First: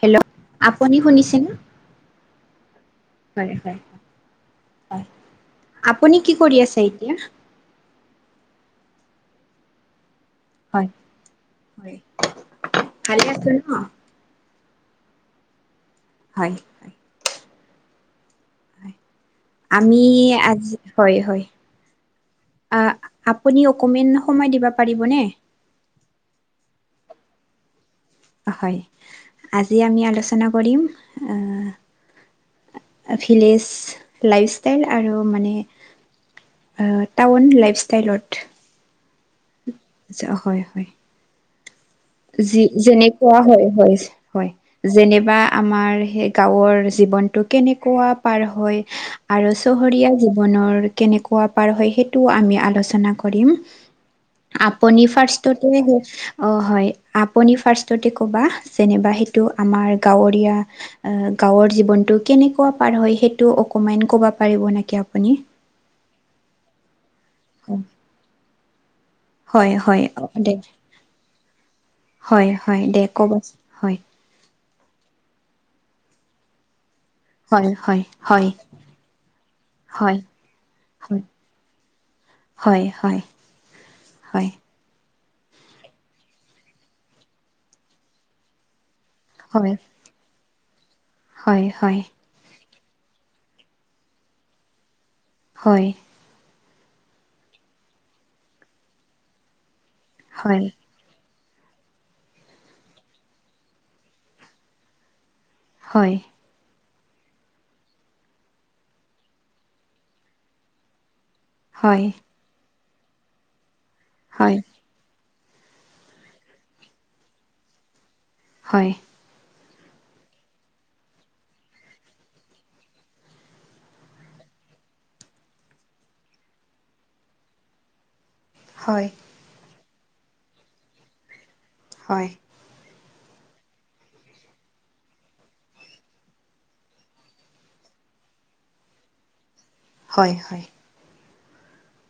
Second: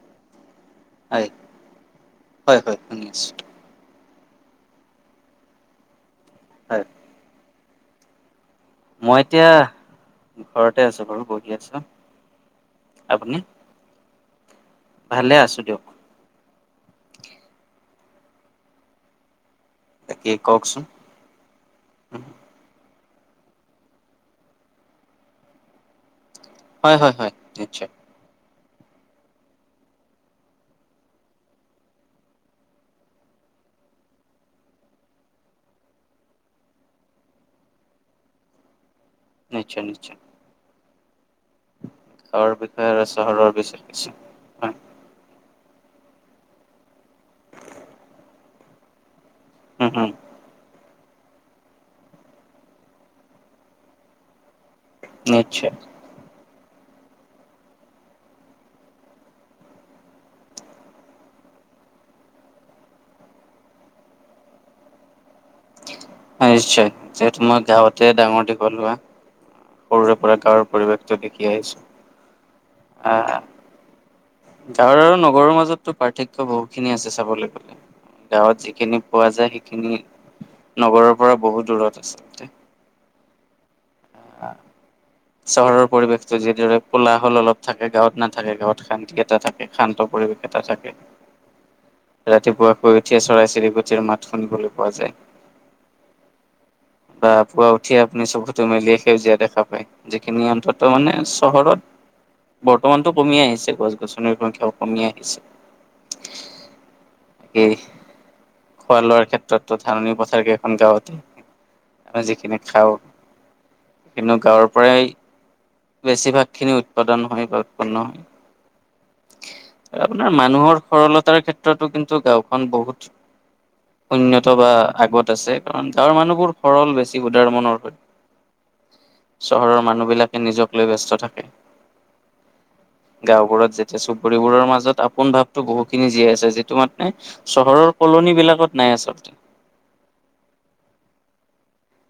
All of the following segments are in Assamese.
হেল্ল' আপুনি হয়, শুনিছে নে হয়, হয়, শুনি আছো হয় হয়। হয় আপুনি কি কৰি আছে হয়। এতিয়া। মই এতিয়া। ঘৰতে হয় আছো বাৰু বহি আছো হয় ভালে আপুনি? আছো ন? ভালে আছো দিয়ক। হয় হয় আমি বাকী আজি, কওকচোন? হয় হয় আপুনি অকণমান সময় দিব পাৰিবনে? হয় হয় হয় নিশ্চয়। হয় আজি আমি আলোচনা কৰিম। ভিলেইজ লাইফষ্টাইল আৰু মানে। অ টাউন লাইফষ্টাইলত। নিশ্চয় নিশ্চয়। আচ্ছা হয় হয়। গাঁৱৰ যি বিষয়ে আৰু যেনেকুৱা চহৰৰ হয় বিষয়ে হয় কিছু হয়। যেনিবা আমাৰ সেই গাঁৱৰ জীৱনতটো কেনেকুৱা পাৰ হয়। আৰু উম, উম, চহৰীয়া জীৱনৰ কেনেকুৱা পাৰ হয় সেইটোও আমি আলোচনা কৰিম। আপুনি নিশ্চয়, ফাৰ্ষ্টটতে অ হয়। আপুনি ফাৰ্ষ্টতে ক'বা যেনেবা সেইটো আমাৰ গাঁৱৰীয়া। আহ গাঁৱৰ জীৱনতটো কেনেকুৱা পাৰ হয় সেইটো অকমান কব পাৰিব নেকি আপুনি। হয় নিশ্চয় যে মই গাঁৱতে ডাঙৰ দীঘল হোৱা। হয় হয় সৰুৰে পৰা দে গাঁৱৰ পৰিৱেশটো দেখি আহিছো। হয় হয় দে আহ, ক'বচোন হয়। গাঁৱৰ আৰু নগৰৰ মাজতো পাৰ্থক্য বহুতখিনি আছে চাবলৈ হয় গলে। হয় হয় গাঁৱত যিখিনি পোৱা যায় সেইখিনি হয় নগৰৰ হয় পৰা বহুত দূৰত আচলতে। হয় হয়। হয় অহ, চহৰৰ পৰিৱেশতো যিদৰে কোলা হল অলপ থাকে গাঁৱত নাথাকে গাঁৱত শান্তি এটা থাকে হয় শান্ত, পৰিৱেশ এটা থাকে। হয় হয়। ৰাতিপুৱা শুই উঠিয়ে চৰাই চিৰিকুটিৰ মাত শুনিবলৈ পোৱা যায়। হয়। বা পুৱা উঠিয়ে আপুনি চকুতো মেলিয় সেউজীয়া দেখা পায় যিখিনি হয় অন্তত, তাৰ মানে চহৰত বৰ্তমানটো কমি আহিছে গছ গছনিৰ সংখ্যাও কমি আহিছে। হয়। এই, খোৱা লোৱাৰ ক্ষেত্ৰতো ধাননি পথাৰ কেই এখন গাঁৱত। হয়। যিখিনি খাওঁ কিন্তু হয় গাঁৱৰ পৰাই। বেছিভাগ খিনি উৎপাদন হয় বা উৎপন্ন হয়। হয়। আপোনাৰ মানুহৰ সৰলতাৰ ক্ষেত্ৰতো কিন্তু গাঁওখন বহুত, উন্নত বা আগত আছে কাৰণ গাঁৱৰ মানুহবোৰ সৰল বেছি উদাৰ মনৰ হয়। [inaudible] হয়। চহৰৰ মানুহবিলাকে নিজক লৈ ব্যস্ত থাকে। হয়। গাঁওবোৰত যেতিয়া চুবুৰীবোৰৰ মাজত আপোন ভাৱতো বহুতখিনি জীয়াই আছে যিটো মানে। চহৰৰ কলনী বিলাকত নাই আচলতে। হয় হয়।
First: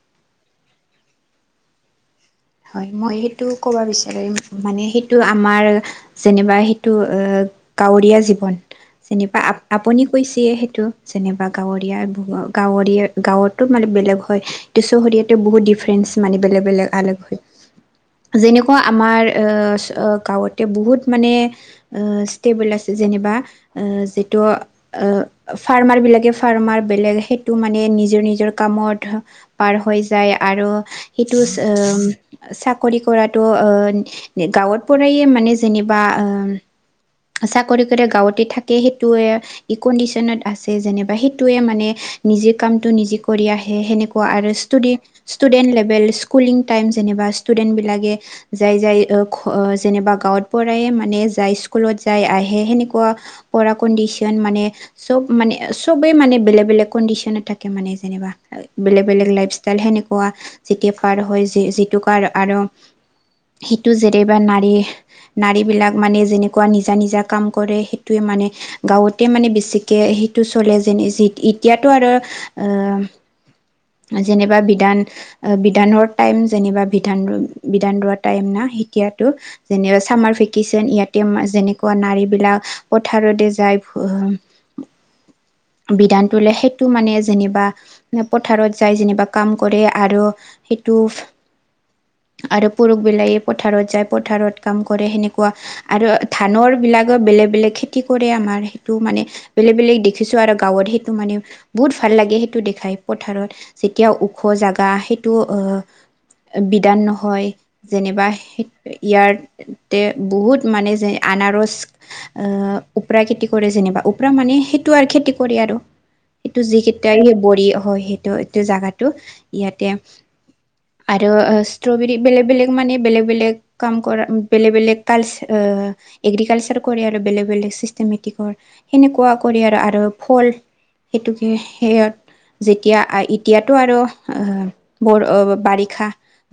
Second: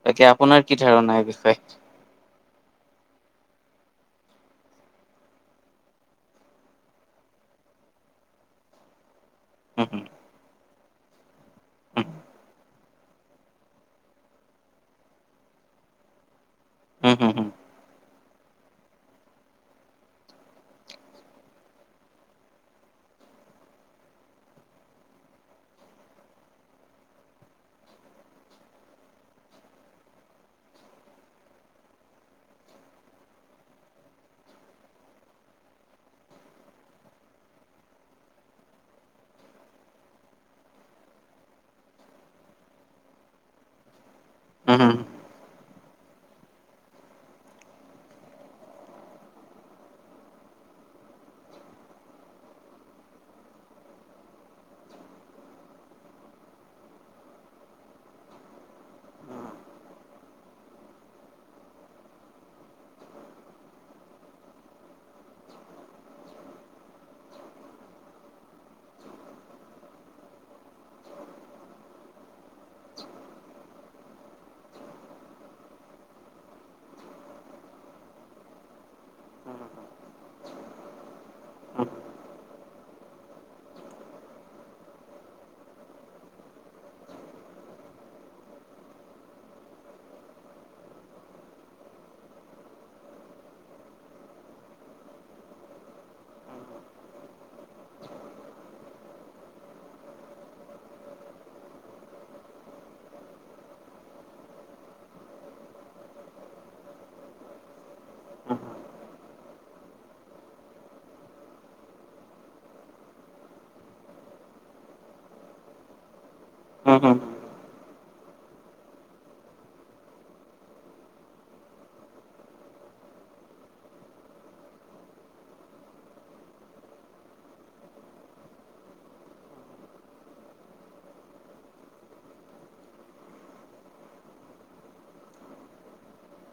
তাকে আপোনাৰ কি ধাৰণা এই বিষয়ে? হয় মই সেইটো ক'ব বিচাৰিম মানে সেইটো আমাৰ যেনিবা সেইটো কাৱৰীয়া জীৱন। যেনিবা আ হুম হুম আপুনি কৈছে সেইটো যেনিবা গাঁৱৰীয়া গাৱৰীয়া গাঁৱতো মানে বেলেগ হয় ত চহৰীয়াতো বহুত ডিফাৰেন্ঞ্চ মানে বেলেগ বেলেগ হুম আলগ হুম হয়। হুম যেনেকুৱা আমাৰ আ গাঁৱতে বহুত মানে। আহ ষ্টেবল আছে যেনিবা যিটো। আহ ফাৰ্মাৰ বিলাকে ফাৰ্মাৰ বেলেগ সেইটো মানে নিজৰ নিজৰ কামত পাৰ হৈ যায় আৰু সেইটোছ উম চাকৰি কৰাটো গাঁওত পৰাই মানে যেনিবা চাকৰি কৰে গাঁৱতে থাকে সেইটোৱে ই কণ্ডিচনত আছে যেনিবা সেইটোৱে মানে নিজে কামটো নিজে কৰি আহে সেনে কোৱা আৰু ইষ্টোদি হুম ষ্টুডেণ্ট লেভেল স্কুলিং টাইম যেনিবা ষ্টুডেণ্ট বিলাকে যাই যাই যেনিবা গাঁৱত পঢ়ায় মানে যাই স্কুলত যাই আহে সেনেকুৱা পৰা কণ্ডিচন মানে। চব মানে চবে মানে বেলেগ বেলেগ কণ্ডিচনত থাকে মানে যেনিবা। বেলেগ বেলেগ লাইফষ্টাইল সেনেকুৱা যেতিয়া পাৰ হয় যিটো কাৰ আৰ সিটো জেদেবা নাৰী নাৰীবিলাক মানে যেনেকুৱা নিজা নিজা কাম কৰে সেইটোৱে মানে গাঁৱতে মানে বেছিকে সেইটো চলে যেন এতিয়াতো আৰু আহ যেনেবা বিধান বিধানৰ টাইম। যেনিবা বিধান বিধান লোৱা টাইম না সেতিয়াতো। যেনেৱা চামাৰ ভেকেশচন ইয়াতে হুম যেনেকুৱা নাৰী বিলাক পথাৰতে যায় [inaudible] বিধান তোলে সেইটো মানে যেনিবা পথাৰত যায় যেনিবা কাম কৰে আৰু সেইটো আৰু পুৰুষবিলাকে পথাৰত যায় পথাৰত কাম কৰে সেনেকুৱা। আৰু ধানৰ বিলাকত বেলেগ বেলেগ খেতি কৰে আমাৰ সেইটো মানে। বেলেগ বেলেগ দেখিছো আৰু গাঁৱত সেইটো মানে বহুত ভাল লাগে সেইটো দেখাই পথাৰত যেতিয়া ওখ জাগা সেইটো আহ। বিধান নহয় যেনিবা, ইয়াৰ তে বহুত মানে যে আনাৰস অহ ওপৰা খেতি কৰে যেনিবা ওপৰা মানে সেইটো আৰু খেতি কৰে আৰু এইটো হুম যিকেইটা হুম বৰি হয় সেইটো এইটো জোগাটো ইয়াতে আৰু ষ্ট্ৰবেৰী বেলেগ বেলেগ মানে বেলেগ বেলেগ। কাম কৰা বেলেগ বেলেগ কালছ্ আহ এগ্ৰিকালচাৰ কৰে আৰু বেলেগ বেলেগ চিষ্টেমেটিকৰ সেনেকুৱা কৰি আৰু আৰু ফল। সেইটোকে সেয়াত। যেতিয়া এতিয়াতো আৰু অ বৰ বাৰিক। ষা‌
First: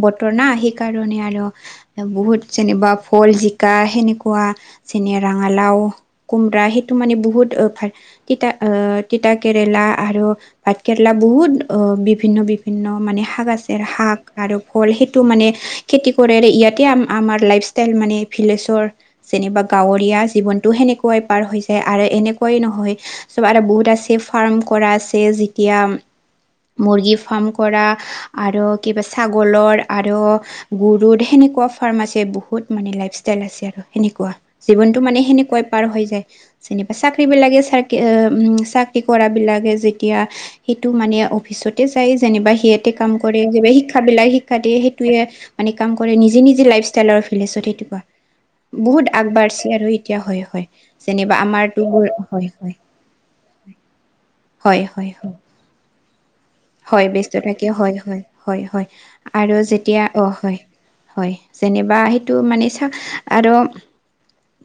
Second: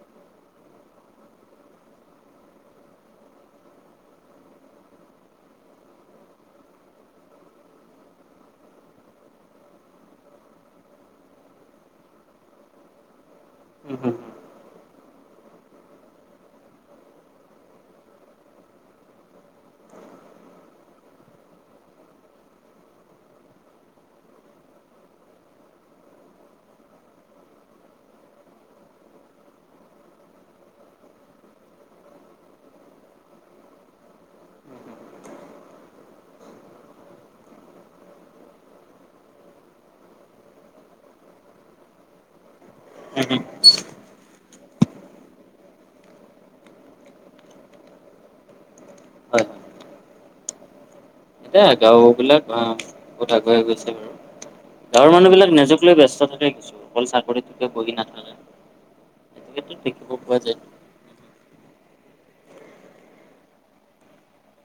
বতৰ না সেইকাৰণে আৰু বহুত যেনিবা ফল জিকা সেনেকুৱা যেনে ৰঙালাও। কোমৰা সেইটো মানে বহুত তিতা আহ তিতা কেৰেলা আৰু। ভাত কেৰেলা বহুত অ বিভিন্ন বিভিন্ন মানে শাক আছে হুম হুম শাক হুম আৰু ফল সেইটো মানে খেতি কৰে ইয়াতে আমাৰ লাইফ ষ্টাইল মানে ভিলেছৰ। যেনিবা গাঁৱৰীয়া জীৱনতো সেনেকুৱাই পাৰ হৈ যায় আৰু এনেকুৱাই নহয়। চব আৰু বহুতটা চেফ ফাৰ্ম কৰা আছে যেতিয়া। মুৰ্গী ফাৰ্ম কৰা আৰু কিবা ছাগলৰ আৰু গৰুড সেনেকুৱা ফাৰ্ম আছে বহুত মানে লাইফষ্টাইল আছে আৰু সেনেকুৱা। জীৱনটো মানে সেনেকুৱাই পাৰ হৈ যায়। যেনিবা চাকৰি বিলাকে চা- চাকৰি কৰা বিলাকে যেতিয়া সেইটো মানে অফিচতে যায় যেনিবা সিয়াতে কাম কৰে। শিক্ষাবিলাক শিক্ষা দিয়ে সেইটোয়ে মানে কাম কৰে নিজে নিজে লাইফ ষ্টাইলৰ [unintelligible] বহুত হয় আগবাৰছে আৰু এতিয়া হয় হয়। যেনিবা এতিয়া আমাৰতো গাঁও হয় বিলাক হয় আহ বহুত আগুৱাই গৈছে বাৰু। হয় হয় গাঁৱৰ হয় মানুহ বিলাক নিজক লৈ ব্যস্ত থাকে কিছু হয় অকল ব্যস্ত থাকে চাকৰিতোকে হয় বহি হয় নাথাকে। হয় হয় সেইটো আৰু ক্ষেত্ৰত যেতিয়া দেখিব অ পোৱা যায়। হয়। হয় যেনিবা সেইটো মানে চা আৰু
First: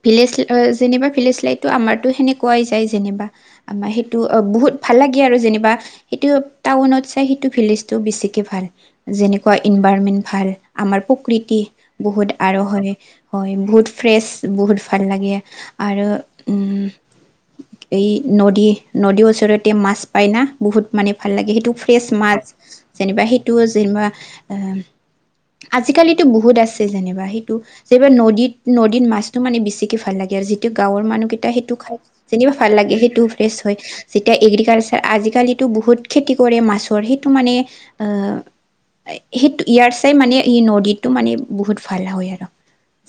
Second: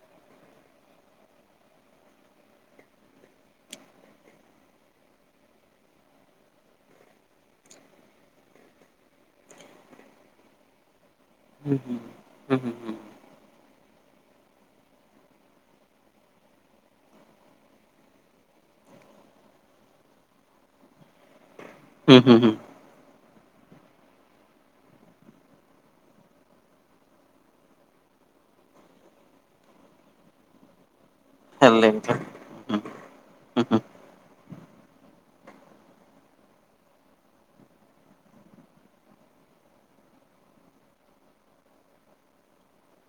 ভিলেজ যেনিবা ভিলেজ লাইতটো আমাৰতো সেনেকুৱাই যায় যেনিবা। আমাৰ সেইটো বহুত ভাল লাগে আৰু যেনিবা সেইটো টাউনত চাই সেইটো ভিলেজটো বেছি তি ভাল যেনেকুৱা ইনভাৰনমেন্ট ভাল আমাৰ প্ৰকৃতি বহুত আৰু হয়। হয়, বহুত ফ্ৰেছ বহুত ভাল লাগে আৰু উম এই নদী নদীৰ ওচৰতে মাছ পাই না বহুত মানে ভাল লাগে সেইটো [unintelligible] যেনিবা সেইটো যেনিবা এ আজিকালিতো বহুত আছে যেনিবা সেইটো যে এইবাৰ নদীত-নদীত মাছটো মানে বেছিকে ভাল লাগে আৰু যিটো গাঁৱৰ মানুহকেইটা সেইটো খাই যেনিবা ভাল নদীটো লাগে সেইটোও ফ্ৰেছ হয়। যেতিয়া এগ্ৰিকালচাৰ আজিকালিতো বহুত খেতি কৰে মাছৰ সেইটো মানে আহ [inaudible] সেইটো ইয়াৰ চেই মানে এই নদীটো মানে বহুত ভাল হয় আৰু।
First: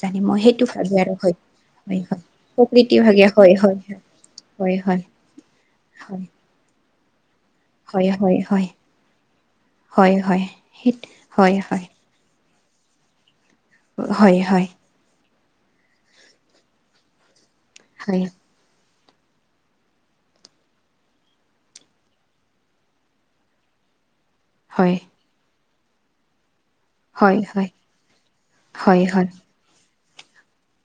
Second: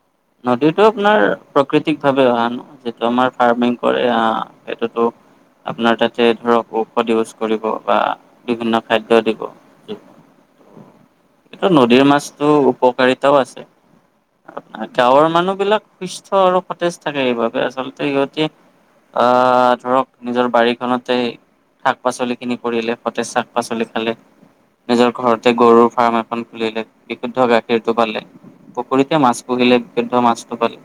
জানি মই সেইটো ভাবে আৰু আপোনাৰ হয় প্ৰাকৃতিক হয় ভাৱে অহা ন প্ৰকৃতি যিটো ভাগে আমাৰ হয় ফাৰ্মিং হয় হয়। কৰে আহ হয় হয়। সেইটোতো আপোনাৰ তাতে ধৰক প্ৰডিউজ কৰিব বা হয় হয় হয় বিভিন্ন খাদ্য দিব। হয় হয় সেই হয় এইটো নদীৰ মাছ ত' উপকাৰিতাও আছে। হয় হয়। আপোনাৰ গাঁৱৰ মানুহবিলাক সুস্থ আৰু সতেজ থাকে এইবাবে আচলতে হয় সিহতি আ ধৰক নিজৰ বাৰীখনতে শাক পাচলিখিনি কৰিলে সতেজ শাক পাচলি খালে। হয় নিজৰ ঘৰতে গৰুৰ ফাৰ্ম এখন খুলিলে হয় হয় বিশুদ্ধ গাখীৰটো পালে, হয় পুখুৰীতে হয় মাছ পুহিলে বিশুদ্ধ মাছটো পালে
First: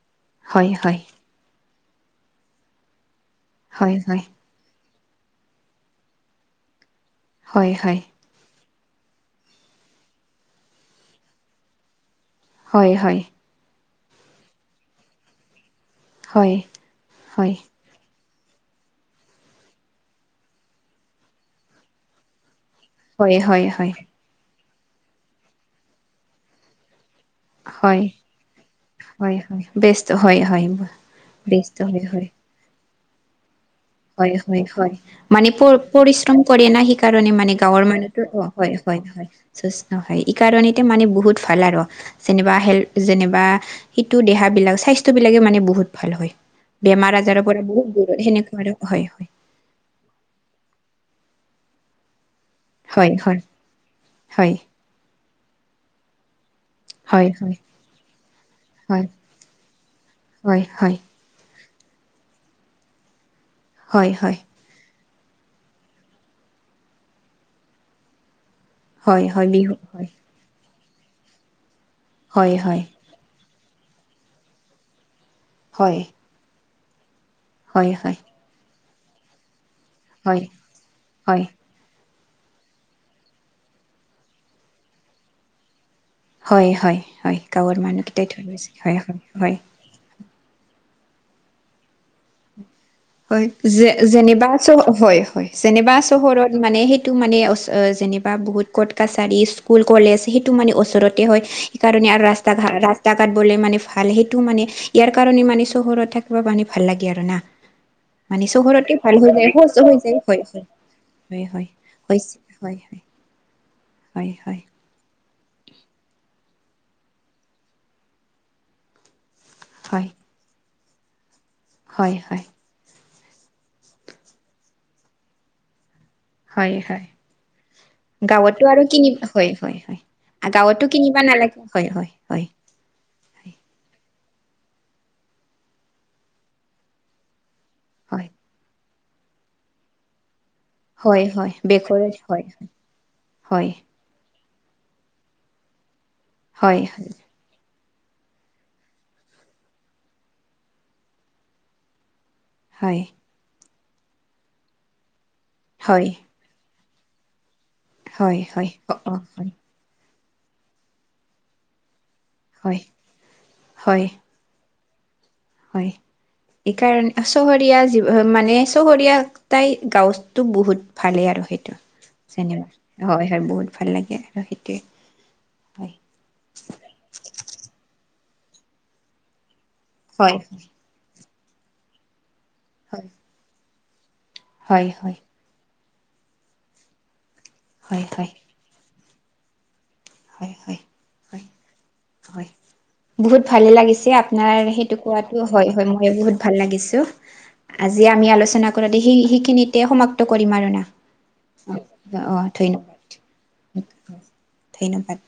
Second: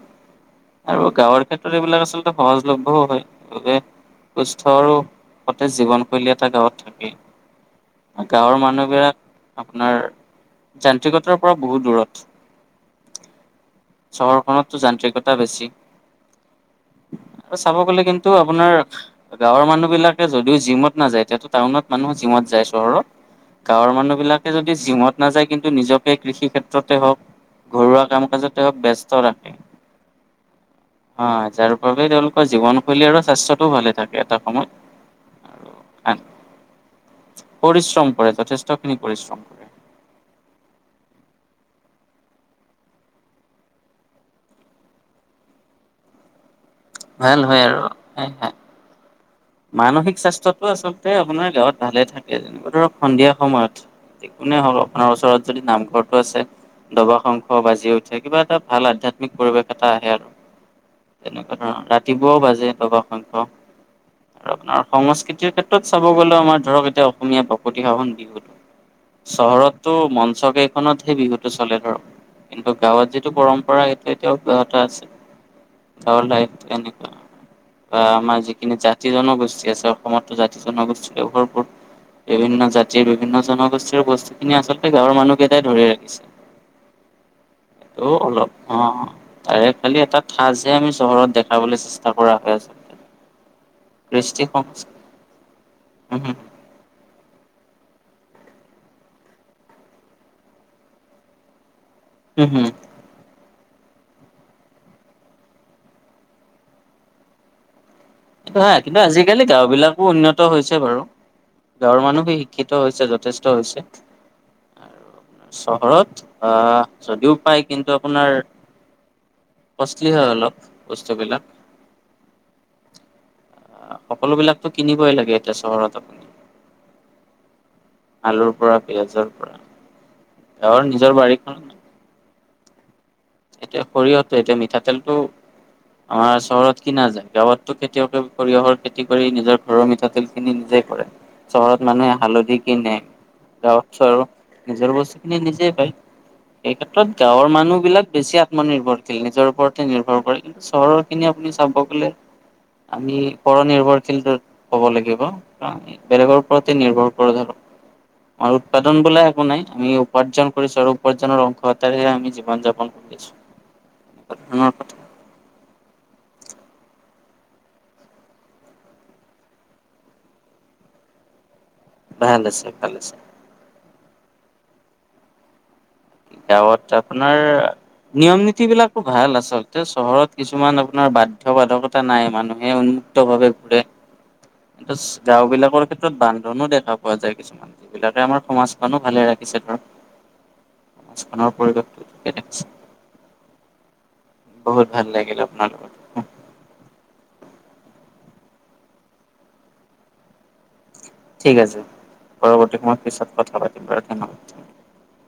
হয় হয় আৰু গাঁৱৰ ক্ষেত্ৰত এইবিলাক আচলতে সহজ লভ্যও হয়। সেইবাবে হয় হয় সুস্থ আৰু সতেজ জীৱনশৈলী এটা গাঁৱত থাকেই। হয় হয়। গাঁৱৰ মানুহবিলাক আপোনাৰ যান্ত্ৰিকতাৰ পৰা বহুত দূৰত। হয় হয়। চহৰখনততো যান্ত্ৰিকতা বেছি হয় হয় আৰু চাব গলে কিন্ তো আপোনাৰ গাঁৱৰ মানুহ বিলাকে যদিও জিমত নাযায় এতিয়াটো টাউনত মানুহ জিমত যায় চহৰৰ হয় হয় হয় হয় গাঁৱৰ মানুহ বিলাকে যদি জিমত নাযায় কিন্তু নিজকে কৃষি ক্ষেত্ৰতে হওক ঘৰুৱা কাম কাজত তেওঁক ব্যস্ত হয় ৰাখে। হয় ব্যস্ত হয় হয় অ, যাৰ ব্যস্ত হয় বাবে হয় তেওঁ জীৱনশৈলী আৰু স্বাস্থ্যটো ভালে থাকে হয় এটা হয় সময়ত। হয়। মানে আৰু পৰিশ্ৰম কৰে না সেইকাৰণে মানে গাঁৱৰ পৰিশ্ৰম মানুহতো কৰে অ হয় যথেষ্টখিনি হয় হয় পৰিশ্ৰম কৰে। হয় ই কাৰণেতো মানে বহুত ভাল আৰু। যেনিবা হেল যেনিবা সিটো দেহ বিলাক স্বাস্থ্য বিলাকে মানে বহুত ভাল হয়। বেমাৰ ভাল আজাৰৰ হয় পৰা আৰু বহুত দূৰত হয় হয়। সেনেকুৱা আৰু হয় হয়। মানসিক স্বাস্থ্যটো আচলতে আপোনাৰ গাঁৱত ভালে থাকে যেনিবা। ধৰক হয় সন্ধিয়া হয় সময়ত হয় [unintelligible] আপোনাৰ ওচৰত যদি নামঘৰটো আছে। দবা হয় শংখ বাজি উঠে কিবা এটা ভাল হয় আধ্যাত্মিক পৰিৱেশ এটা আহে আৰু। হয় হয় তেনেকুৱা ধৰণৰ ৰাতিপুৱাও বাজে দবা শংখ। হয় হয়। আৰু আপোনাৰ সংস্কৃতিৰ ক্ষেত্ৰত চাব গ'লেও আমাৰ ধৰক এতিয়া অসমীয়া বাপতি সাহোন বিহুটো হয় হয় বিহু চহৰতটো হয় মন চকেইখনত হেই বিহুতটো চলে ধৰক হয় কিন্তু হয় গাঁৱত যিটো পৰম্পৰা সেইটো এতিয়াও অব্যাহত আছে। হয়। ৰ দায়েকটো এনেকুৱা। হয় হয় হয় অ'- আমাৰ যিখিনি জাতি-জনগোষ্ঠী আছে অসমতটো জাতি জনগোষ্ঠীৰে ভৰপুৰ। বিভিন্ন জাতিৰ, বিভিন্ন জনগোষ্ঠীৰ বস্তুখিনিয়ে আচলতে গাঁৱৰ মানুহকেইটাই ধৰি ৰাখিছে। হয় - হয় - হয়, গাঁৱৰ ত' মানুহকেইটাই থৈ অলপ গৈছে। হয় - অ'। হয় - হয়। তাৰে খালি এটা ঠাঁচহে আমি চহৰত দেখাবলৈ চেষ্টা কৰা হৈ আছে। হয় যে- যেনিবা চ- হয় - হয়, যেনেবা উম হম, চহৰত মানে সেইটো মানে ওচ- অ'- যেনেবা বহুত কৰ্ট-কাছাৰী, স্কুল-কলেজ, সেইটো মানে ওচৰতে হয়। সিকাৰণে আৰু উম হম। ৰাস্তা-ঘাট স্তা-ঘাট বোলে মানে ভাল। সেইটো মানে, ইয়াৰ কাৰণে মানে, চহৰত থাকিবা মানে, ভাল লাগে আৰু না। মানে কিন্তু হা চহৰতে কিন্তু ভাল হৈ আজিকালি যায়। সহজো গাঁওবিলাকো উন্নত হৈ যায়। হৈছে বাৰু। হয় - হয়। হয় - হয়, গাঁৱৰ মানুহো হৈছে। শিক্ষিত হয় - হয়। হৈছে যথেষ্ট হৈছে। হয় - হয়। চহৰত অ'- যদিও পায়, কিন্তু আপোনাৰ কোষ্টলি হয় অলপ, বস্তুবিলাক। হয় - হয়। সকলোবিলাকতো কিনিবই লাগে এতিয়া চহৰত আপুনি। হয় - হয়। আলুৰ গাঁৱতটো পৰা আৰু পিয়াজৰ কিনিব- হয় পৰা - হয় - হয়। গাঁৱৰ গাঁৱতটো নিজৰ কিনিবা নালাগে, বাৰীখনত হয় - হয় - হয়। এতিয়া সৰিয়হটো- এতিয়া মিঠাতেলটো আমাৰ চহৰত কিনা যায়। গাঁৱত টো খেতিয়কে হয় সৰিয়হৰ খেতি কৰি, নিজৰ ঘৰৰ মিঠাতেলখিনি নিজে কৰে। হয় হয় চহৰত বেকৰে মানুহে হয় হালধি কিনে। হয় গাঁৱত আৰু নিজৰ বস্তুখিনি নিজে পায়। এই হয় ক্ষেত্ৰত গাঁৱৰ মানুহবিলাক বেছি আত্মনিৰ্ভৰশীল। নিজৰ ওপৰতে নিৰ্ভৰ কৰে। কিন্তু চহৰৰখিনি আপুনি চাব গ'লে হয় আমি পৰ-নিৰ্ভৰশীলটো কব লাগিব। কাৰণ হয় বেলেগৰ ওপৰতে নিৰ্ভৰ কৰোঁ হয় আৰু হয় অ উৎপাদন অ বোলা একো হয় নাই। আমি উপাৰ্জন কৰিছোঁ আৰু উপাৰ্জনৰ অংশ এটাৰহে আমি জীৱন - হয় যাপন কৰি হয় আছোঁ। [unintelligible] হয়। এইকাৰণে চহৰীয়া জীৱ- মানে চহৰীয়া তাই গাঁৱতটো বহুত ভালেই আৰু সেইটো ভাল আছে ভাল আছে যেনিবা। হয় - হয় বহুত ভাল লাগে আৰু, সেইটোৱে। হয় গাঁৱত আপোনাৰ নিয়ম-নীতিবিলাকো ভাল আচলতে। হয় চহৰত কিছুমান আ পোনাৰ বাধ্য-বাধকতা নাই, মানুহে হয় উন্মুক্তভাৱে ঘুৰে। হয় হয় গাঁওবিলাকৰ ক্ষেত্ৰত বান্ধনো দেখা পোৱা যায় কিছুমান, হয় যিবিলাকে হয় আমাৰ সমাজখনো ভালে ৰাখিছে ধৰ হয় - হয়। হয় সমাজখনৰ পৰিৱেশ হয়। বহুত ভালে লাগিছে আপোনাৰ বহুত সেইটো ভাল লাগিল কোৱাটো, আপোনাৰ হয় - হয়। লগত মই বহুত ভাল লাগিছো। আজি আমি আলোচনা কৰোঁতে সেই- সেইখিনিতে সমাপ্ত কৰিম আৰু না। ঠিক আছে। অ অ', পৰৱৰ্তী সময়ত মই ধন্যবাদ পিছত কথা পাতিম বাৰু, ধন্যবাদ। ধন্যবাদ।